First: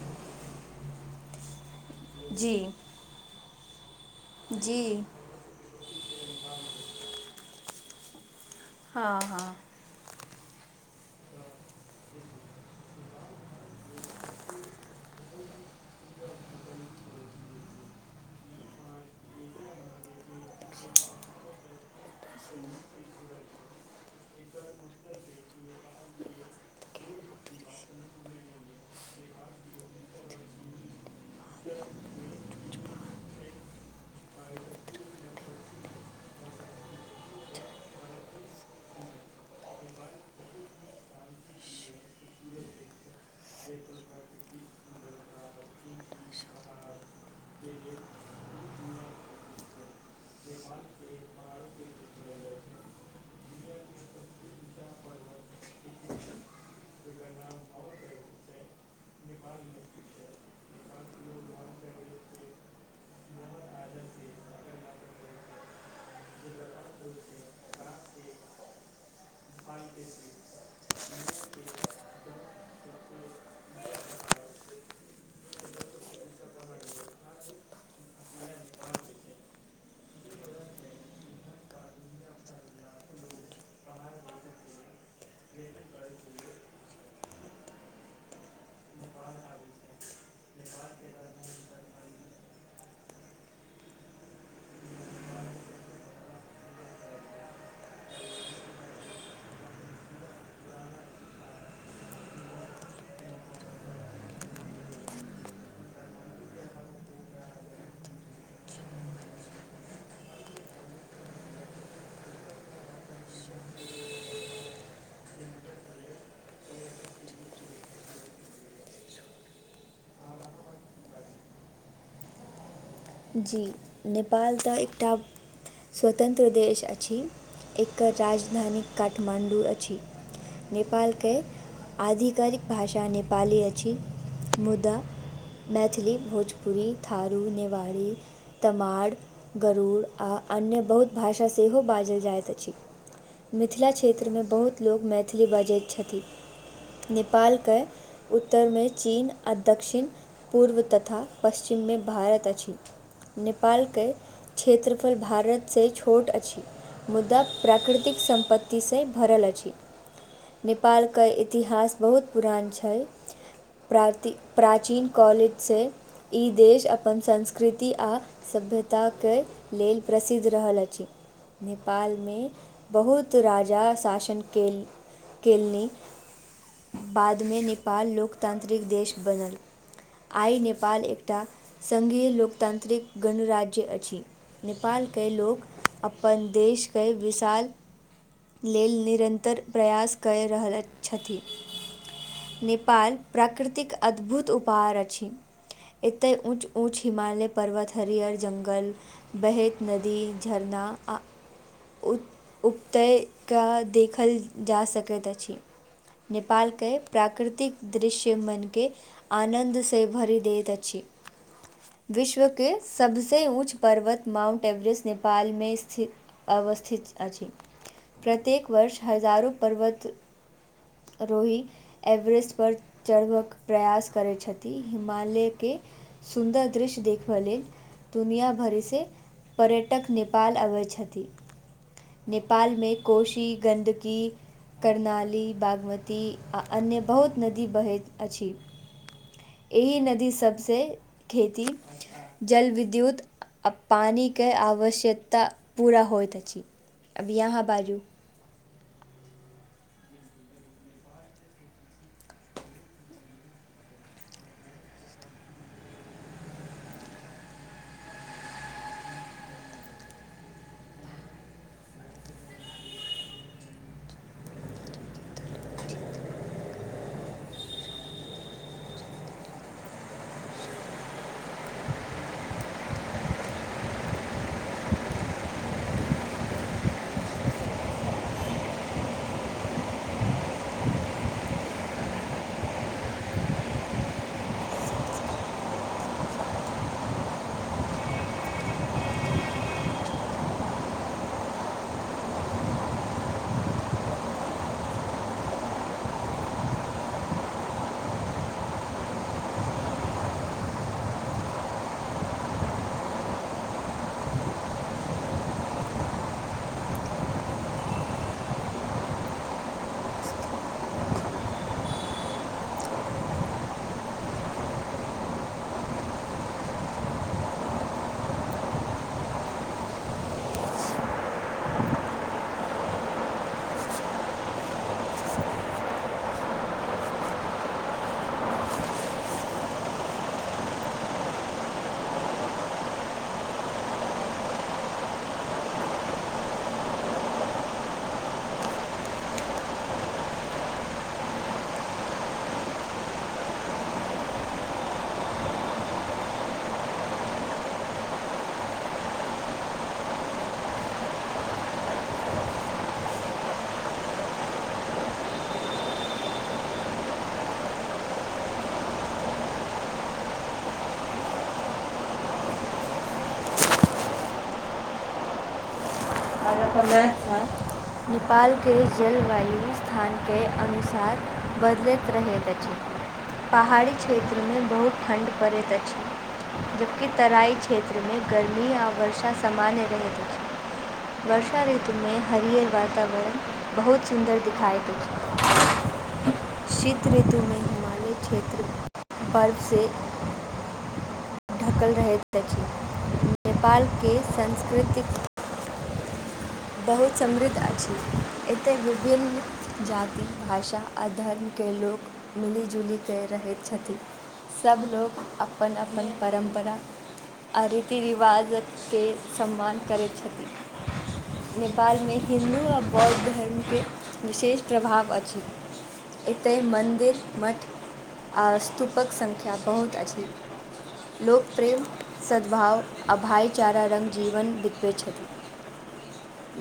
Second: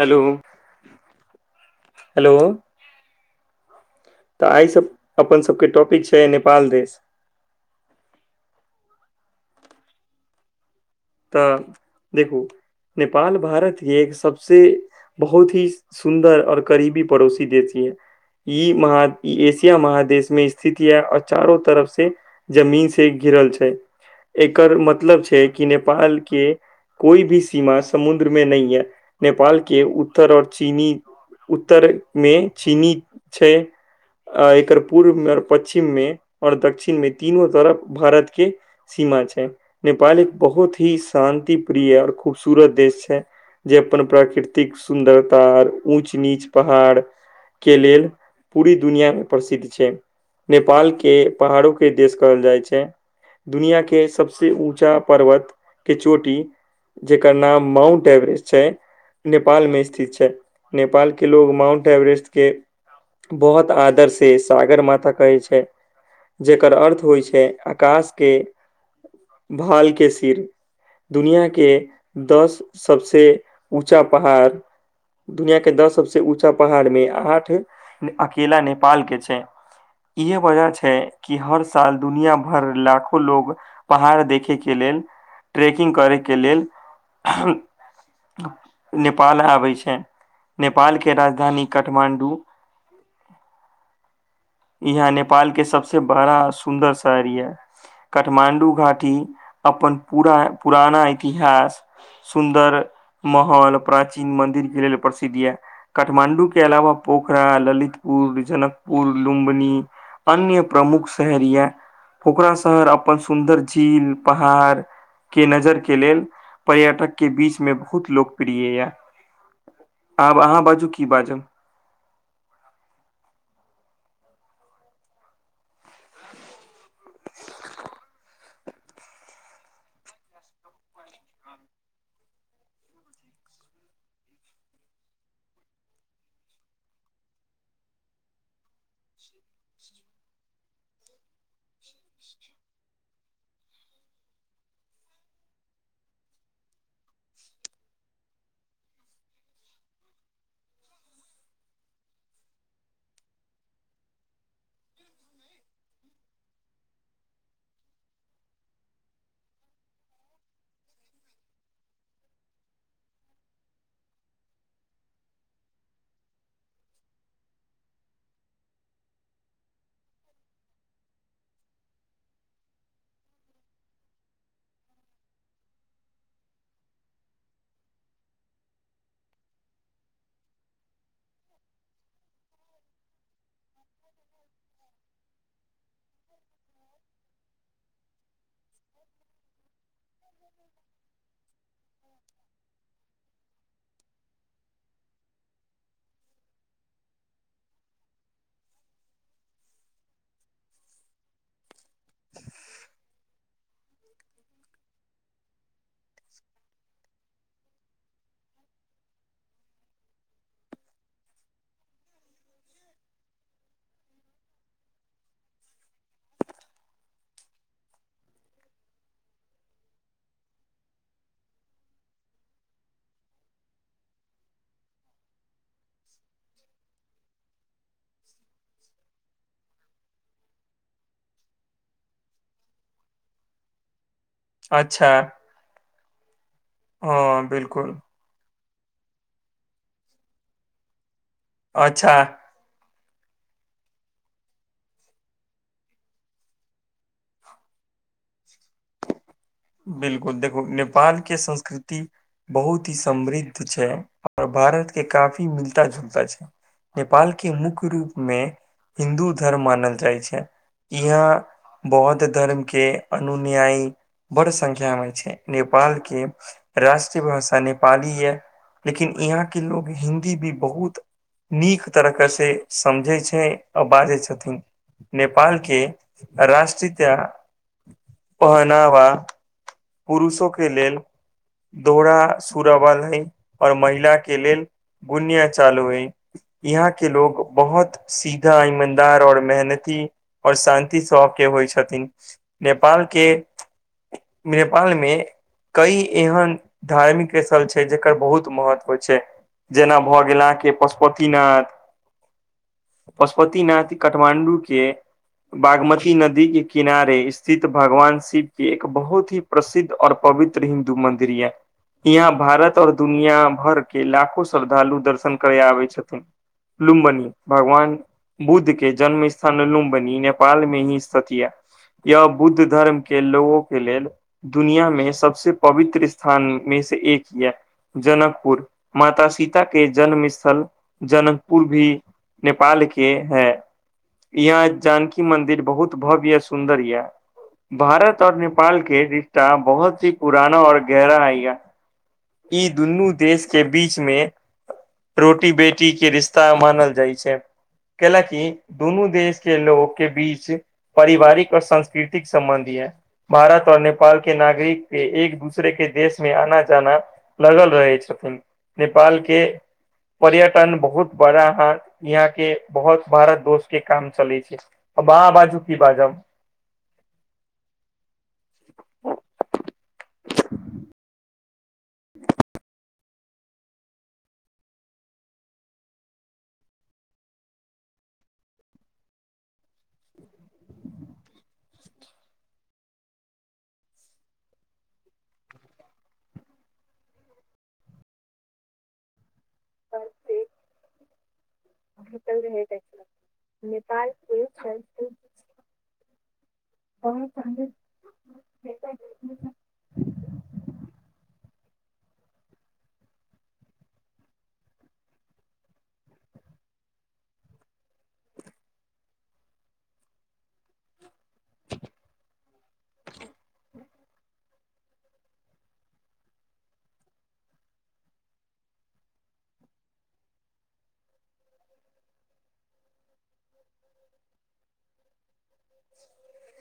Hello hello. जी तऽ आइ सब जी अपन सभके टॉपिक छै नेपाल देश। हँ हँ। तऽ देखू नेपाल भारतके सबसँ बहुत हीं। सुन्दर और करीबी पड़ोसी देश यऽ। ई मह एशिया महादेश में स्थिति यै आओर चारो तरफ से। जमीन से घिरल छै एकर मतलब छै कि नेपाल के। कोइ भी सीमा समुद्रमे नहि ये नेपाल के उत्तर आओर चीनी। उत्तर मे चीनी छै। आ एकर पूर्व मे आओर पश्चिम में आओर दक्षिण मे तीनो तरफ भारत के। सीमा छै नेपाल एक बहुत ही शान्तिप्रिय आऔर खूबसूरत देश छै। जे अपन प्राकृतिक सुन्दरता आओर ऊँच नीच पहाड़। के लेल पूरी दुनियामे प्रसिद्ध छै। नेपालके पहाड़ो के देश कहल जाइत छै। दुनिआके सबसँ ऊँचा पर्वत। के चोटी जेकर नाम माउंट एवरेस्ट छै नेपाल मे स्थित छै। नेपालके लोक माउन्ट एवरेस्टके। बहुत आदर से सागर मथा कहै छै। जेकर अर्थ होइ छै आकाश के भालके सिर। दुनिया के दस सबसँ ऊँचा पहाड़। दुनिया के दस सबसे ऊँचा पहाड़ मे आठ अकेला नेपाल के छै। इहे वजह छै कि हर साल दुनिया भर लाखो लोग। पहाड़ देखैके लेल। ट्रेकिंग करैके लेल। नेपाल आबैत छै- नेपालके राजधानी काठमाण्डू। यहाँ नेपाल के सबसे बड़ा सुन्दर शहर य- काठमांडू घाटी। अपन पूरा पुराना इतिहास। सुन्दर महल प्राचीन मंदिर के लेल प्रसिद्ध ये। काठमांडू के अलावा पोखरा ललितपुर जनकपुर। लुम्बनी अन्य प्रमुख शहर यऽ। ओकरा शहर अपन सुन्दर झील पहाड़। के नजर के लेल पर्यटक के बीच मे बहुत लोकप्रिय य। आब अहाँ बाजू की बाजब। जी नेपाल तऽ एकटा। स्वतंत्र देश अछि एकर राजधानी काठमाण्डू अछि। नेपालके। आधिकारिक भाषा नेपाली अछि मुदा। मैथिली भोजपुरी थारू नेवाड़ी। तमाड़ गरुड़ आ अन्य बहुत भाषा सेहो बाजल जाइत अछि। मिथिला क्षेत्रमे बहुत लोक मैथिली बाजैत छथि नेपालके उत्तरमे चीन आ दक्षिण पूर्व तथा पश्चिममे भारत अछि। नेपालके क्षेत्रफल भारत से छोट अछि। मुदा प्राकृतिक सम्पत्ति से भरल अछि। नेपालके इतिहास बहुत पुरान छैय। प्राची प्राचीन काल सँ ई देश अपन संस कृति आ सभ्यताके लेल प्रसिद्ध रहल अछि। नेपालमे बहुत राजा शासन केल केलनि बादमे नेपाल लोकतांत्रिक देश बनल। आइ नेपाल एकटा संघीय लोकतांत्रिक गणराज्य अछि। नेपालके लोक अपन देशके विशाल लेल निरन्तर प्रयास कऽ रहल छथि नेपाल प्राकृतिक अद्भुत उपहार अछि एतय ऊंच ऊंच हिमालय पर्वत हरियर जंगल बहेत नदी झरना आ उ उतय कऽ देखल जा सकैत अछि। नेपालके प्राकृतिक दृश्य मन के आनन्द से भरि देैत अछि। विश्वके सबसँ ऊँच पर्वत माउन्ट एवरेस्ट नेपालमे स्थित अवस्थित अछि प्रत्येक वर्ष हजारों पर्वत रोही एवरेस्टपर चढ़बक प्रयास करैत छथि हिमालयके सुन्दर दृश्य देखय लेल दुनिया भरिसँ पर्यटक नेपाल अबैत छथि। नेपालमे कोशी गन्दगी अच्छा करनाली बागमती ती आ अन्य बहुत हँ नदी बिल्कुल बहैत अछि एहि नदी सभ से खेती अच्छा जल विद्युत आ पानिके आवश्यकता पूरा होइत अछि। अब यहा बाजू। बिलकुल देखू नेपाल के संस्कृति बहुत ही समृद्ध छैय और भारत के काफी मिलता जुलता छैय। नेपाल के मुख्य रूप मे हिन्दू धर्म मानल जाइ छैय। यहाँ बौद्ध धर्म के अनुन्याई बड़ संख्या मे छैय नेपाल के राष्ट्रीय भाषा नेपाली ये। लेकिन यहाँ के लोग हिन्दी भी बहुत नीक तरीकासे समझै छैय आ बाजै छथिन। नेपाल के राष्ट्रीता पहनावा पुरुषों के लेल दोहरा सरवल है और महिला के लेल गुनिया चालू हय। यहाँ के लोग बहुत सीधा ईमानदार और मेहनती और शान्ति स्व के होइ छथिन नेपाल के नेपाल मे कई एहन धार्मिक स्थल छैय जकर बहुत महत्व छैय। जेना भऽ गेल अहाँके पशुपतिनाथ पशुपतिनाथ काठमाण्डू के बागमती नदी के किनारे स्थित भगवान शिव के एक बहुत की प्रसिद्ध औश्र पवित्र हिन्दू मंन्दिर ये। यहाँ भारत और दुनिया भर के लाखो श्रद्धालु दर्शन करय आबे छथिन। लुम्बन भगवान बुद्ध के जन्म स्थान लुम्बनी नेपाल मे ही स्थापित ये। यह बुद्ध धर्म के लोगों के लेल दुनियामे सबसे पवित्र स्थान मे से एक ये। जनकपुर, माता सीता के जन्म स्थल जनकपुर भी नेपाल के हैं। यहां जानकी मंदिर बहुत भव्य या सुदर ये। भारत और नेपाल के रिश्ता बहुत ही पुराना और गहरा हइ या। ई दुनू देश के बीच मे रोटी बेटी के रिश्ता मानल जाइ छै। कैलाकी दुनू देश के लोग के बीच पारिवारिक आ सांस्कृतिक संबन्ध ये। भारत और नेपाल के नागरिक के एक दूसरे के देश मे आना जाना लागल रहै छथिन, नेपाल के पर्यटन बहुत बड़ा हन, यहाँ के बहुत बारा दोष के काम चलै छै। आब अहां बाजू की बाजब। [unintelligible] नेपालके जलवायु स्थानके अनुसार बदलैत रहैत अछि। पहाड़ी क्षेत्रमे बहुत ठण्ड पड़ैत अछि। जबकि तराई क्षेत्रमे गर्मी आ वर्षा सामान्य रहैत अछि। वर्षा ऋतुमे हरियर वातावरण बहुत सुन्दर दिखाई दैछ। [inaudible] शीत ऋतुमे हिमालय क्षेत्र बर्फ से [inaudible] ढकल रहैत अछि, नेपालके सांस्कृतिक बहुत समृद्ध अछि। एतय विभिन्न जाति, भाषा आ धर्मके लोक मिलि जुलि क रहै छथि सब लोग अपन अपन परम्परा आ रीति रिवाजके सम्मान करैत छथि। नेपालमे हिन्दू आ बौद्ध धर्मके विशेष प्रभाव अछि। एतय मन्दिर, मठ आ स्तूपक संख्या बहुत अछि। लोक प्रेम, सद्भाव आ भाइचारा संग जीवन बितवै छथि।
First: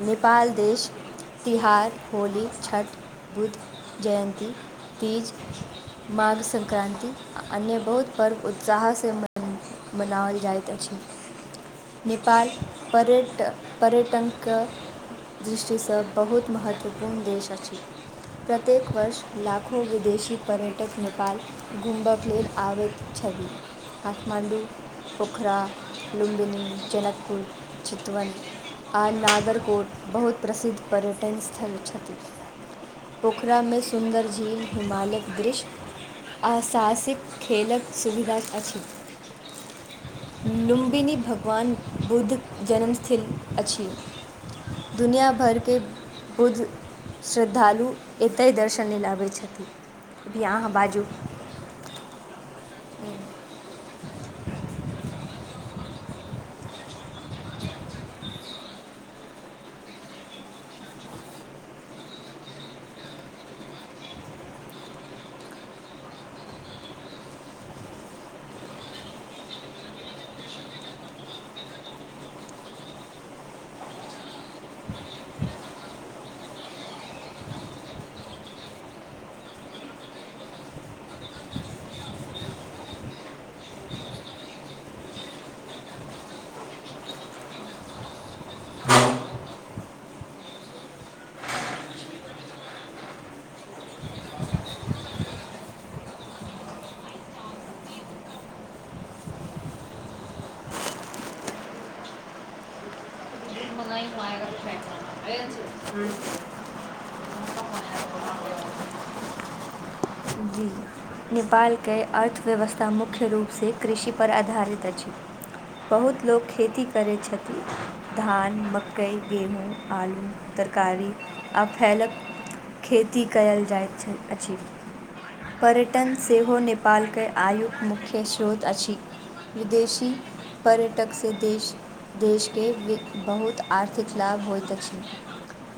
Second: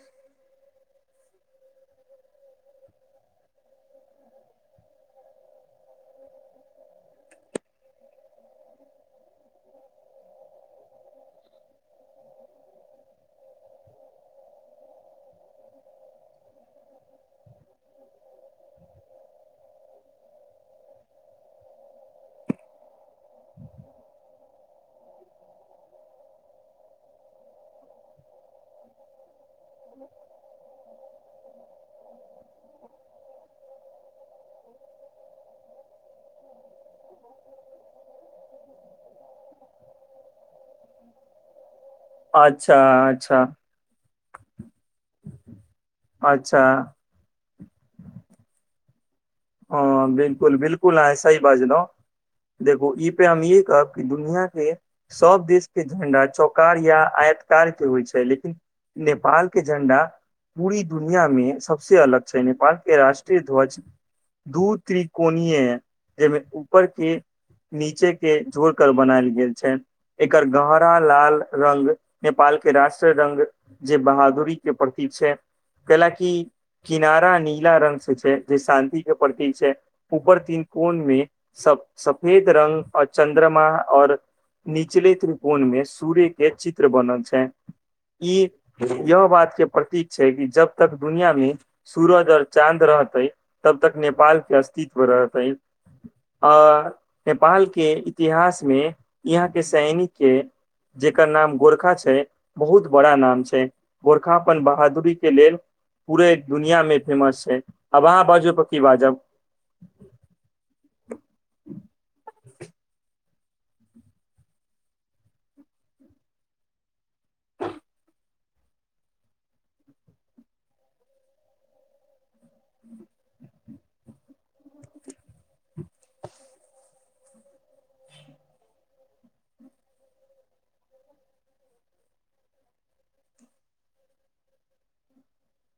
नेपाल देश तिहार, होली, छठ, बुद्ध जयन्ती तीज, माघ संक्रान्ति आ अन्य बहुत पर्व उत्साहसँ मन मनाओल जाइत अछि, नेपाल पर्यटक पर्यटनके दृष्टिसँ बहुत महत्वपूर्ण देश अछि। प्रत्येक वर्ष लाखों विदेशी पर्यटक नेपाल घुमबाक लेल अबैत छथि, काठमाण्डू। पोखरा, लुम्बनी, जनकपुर, चितवन आ नादरकोट बहुत प्रसिद्ध पर्यटन स्थल छथि। पोखरामे सुन्दर झील हिमालयक दृश्य, आ साहसिक खेलक सुविधा अछि। लुम्बिनी भगवान बुद्ध अच्छा जन्म अच्छा स्थली छै दुनिया भर के अच्छा बुद्ध श्रद्धालु एतय दर्शनी लय आबैत छथि। हँ अभी बिलकुल अहाँ बिलकुल बाजू। अहाॅं ई सही बाजलौं। देखो ई पे हम इहे कहब कि दुनिया के सभ देश के झण्डा चौकार या आयतकार के होइ छै लेकिन नेपाल के झण्डा पूरी दुनिया मे सबस अलग छै नेपाल के राष्ट्रीय ध्वज दू त्रिकोणिये जहिमे ऊपरके नीचे के जोर कर बनायल गेल छै। एकर गहरा लाल रंग नेपाल के राष्ट्रीय रंग जे बहादुरी के प्रतिक छै कैले की किनारा नीला रंग से छै जे शान्ति के प्रतीक छै ऊपर तीन कोनमें स सफेद रंग और चन्द्रमा और निचले त्रिकोणमे सूर्य के चित्र बनल छैन ई यह बात के प्रतीक छै कि जब तक दुनिया में सूरज आओर चाँद रहतै तब तक नेपाल के अस्तित्व रहतै। आऽ नेपाल के इतिहास मे इहाँ के सैनिक के जेकर नाम गोरखा छै बहुत बड़ा नाम छै। गोरखा अपन बहादुरी के लेल पूरे दुनियामे फेमस छैै आब आहाँ बाजू हौ की बाजब जी नेपालके अर्थव्यवस्था मुख्य रूपसे कृषिपर आधारित अछि बहुत लोक खेती करैत छथि धान, मकई, गेहूँ, आलू तरकारी आ फलक खेती कयल जाइत छै अछि पर्यटन सेहो नेपालके आयुक मुख्य स्रोत अछि विदेशी पर्यटक से देश देशके वित बहुत आर्थिक लाभ होइत अछि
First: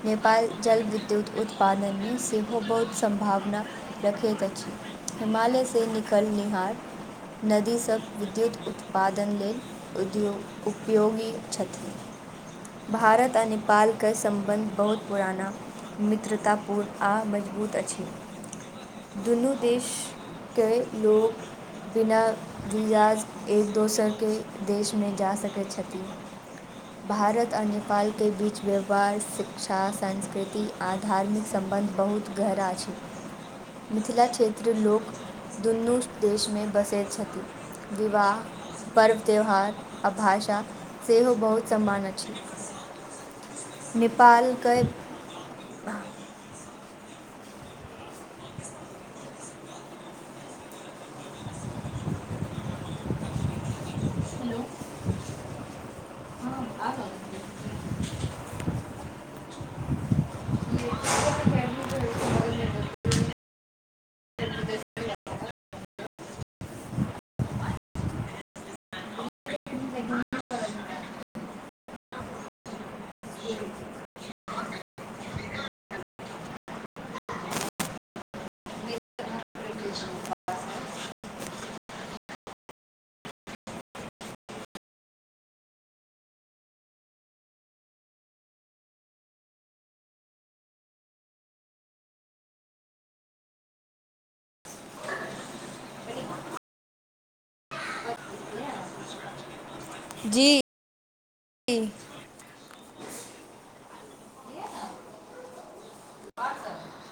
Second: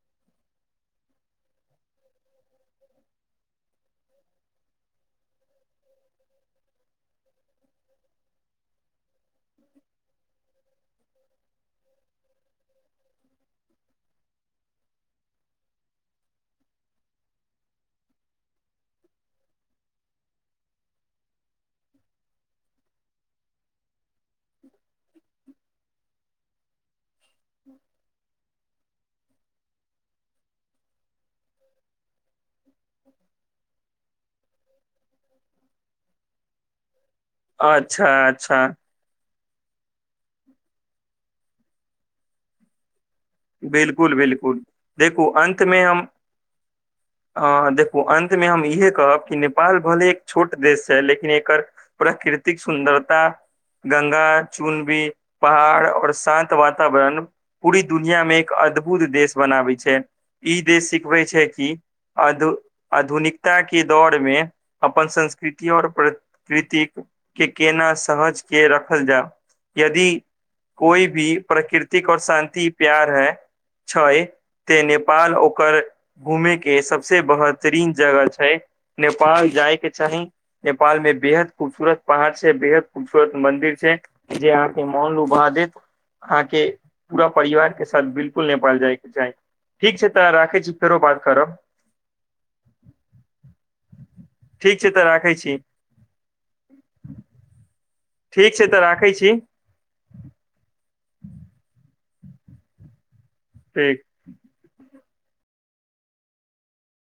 नेपाल जल विद्युत उत्पादनमे सेहो बहुत सम्भावना रखैत अछि, हिमालय से निकलनिहार नदी सभ विद्युत उत्पादन लेल उद्योग उपयोगी छथि भारत आ नेपालके सम्बन्ध बहुत पुराना मित्रतापूर्ण आ मजबूत अछि दुनू देशके लोग बिना वीजाज एक दोसर के देशमे जा सकैत छथि भारत आर नेपाल के बीचमे व्यवहार, शिक्षा, संस्कृति आ धार्मिक सम्बन्ध बहुत गहरा छै मिथिला क्षेत्र क लोक दुनू देशमे बसैत छथिन अच्छा विवाह अच्छा पर्व त्यौहार आ भाषा सेहो बहुत समान अछि बिलकुल नेपाल बिलकुल कए देखू अंतमे हम अ देखू अन्तमे हम इएह कहब कि नेपाल भले एक छोट देश छै लेकिन एकर प्राकृतिक सुन्दरता, गंगा चुनबी पहाड़ और शान्त वातावरण पूरी दुनियामे एक अद्भुत देश बनाबै छैय। ई देश सिखबे छैय कि आधु आधुनिकताके दौरमे अपन संस्कृति और प्र कृतिक के केना सहज के रखल जाउ यदि कोइ भी प्रकृतिक और शान्तति प्यार है क्षय ते नेपाल ओकर घूमे के सबसे बहतरीन जगह छैय। नेपाल जायके चाही। नेपाल में बेहद खूबसूरत पहाड़ छैय बेहद खूबसूरत मंदिर छैय। जे अहाँके मौन लुभा देत अहाँके पूरा परिवार के साथ बिलकुल नेपाल जायके चाही ठीक छैय तऽ राखै छी फेरो बात करब। ठीक छैय तऽ राखै छी। ठीक छैय तऽ राखै छी। जी। [inaudible] की ठीक। [unintelligible]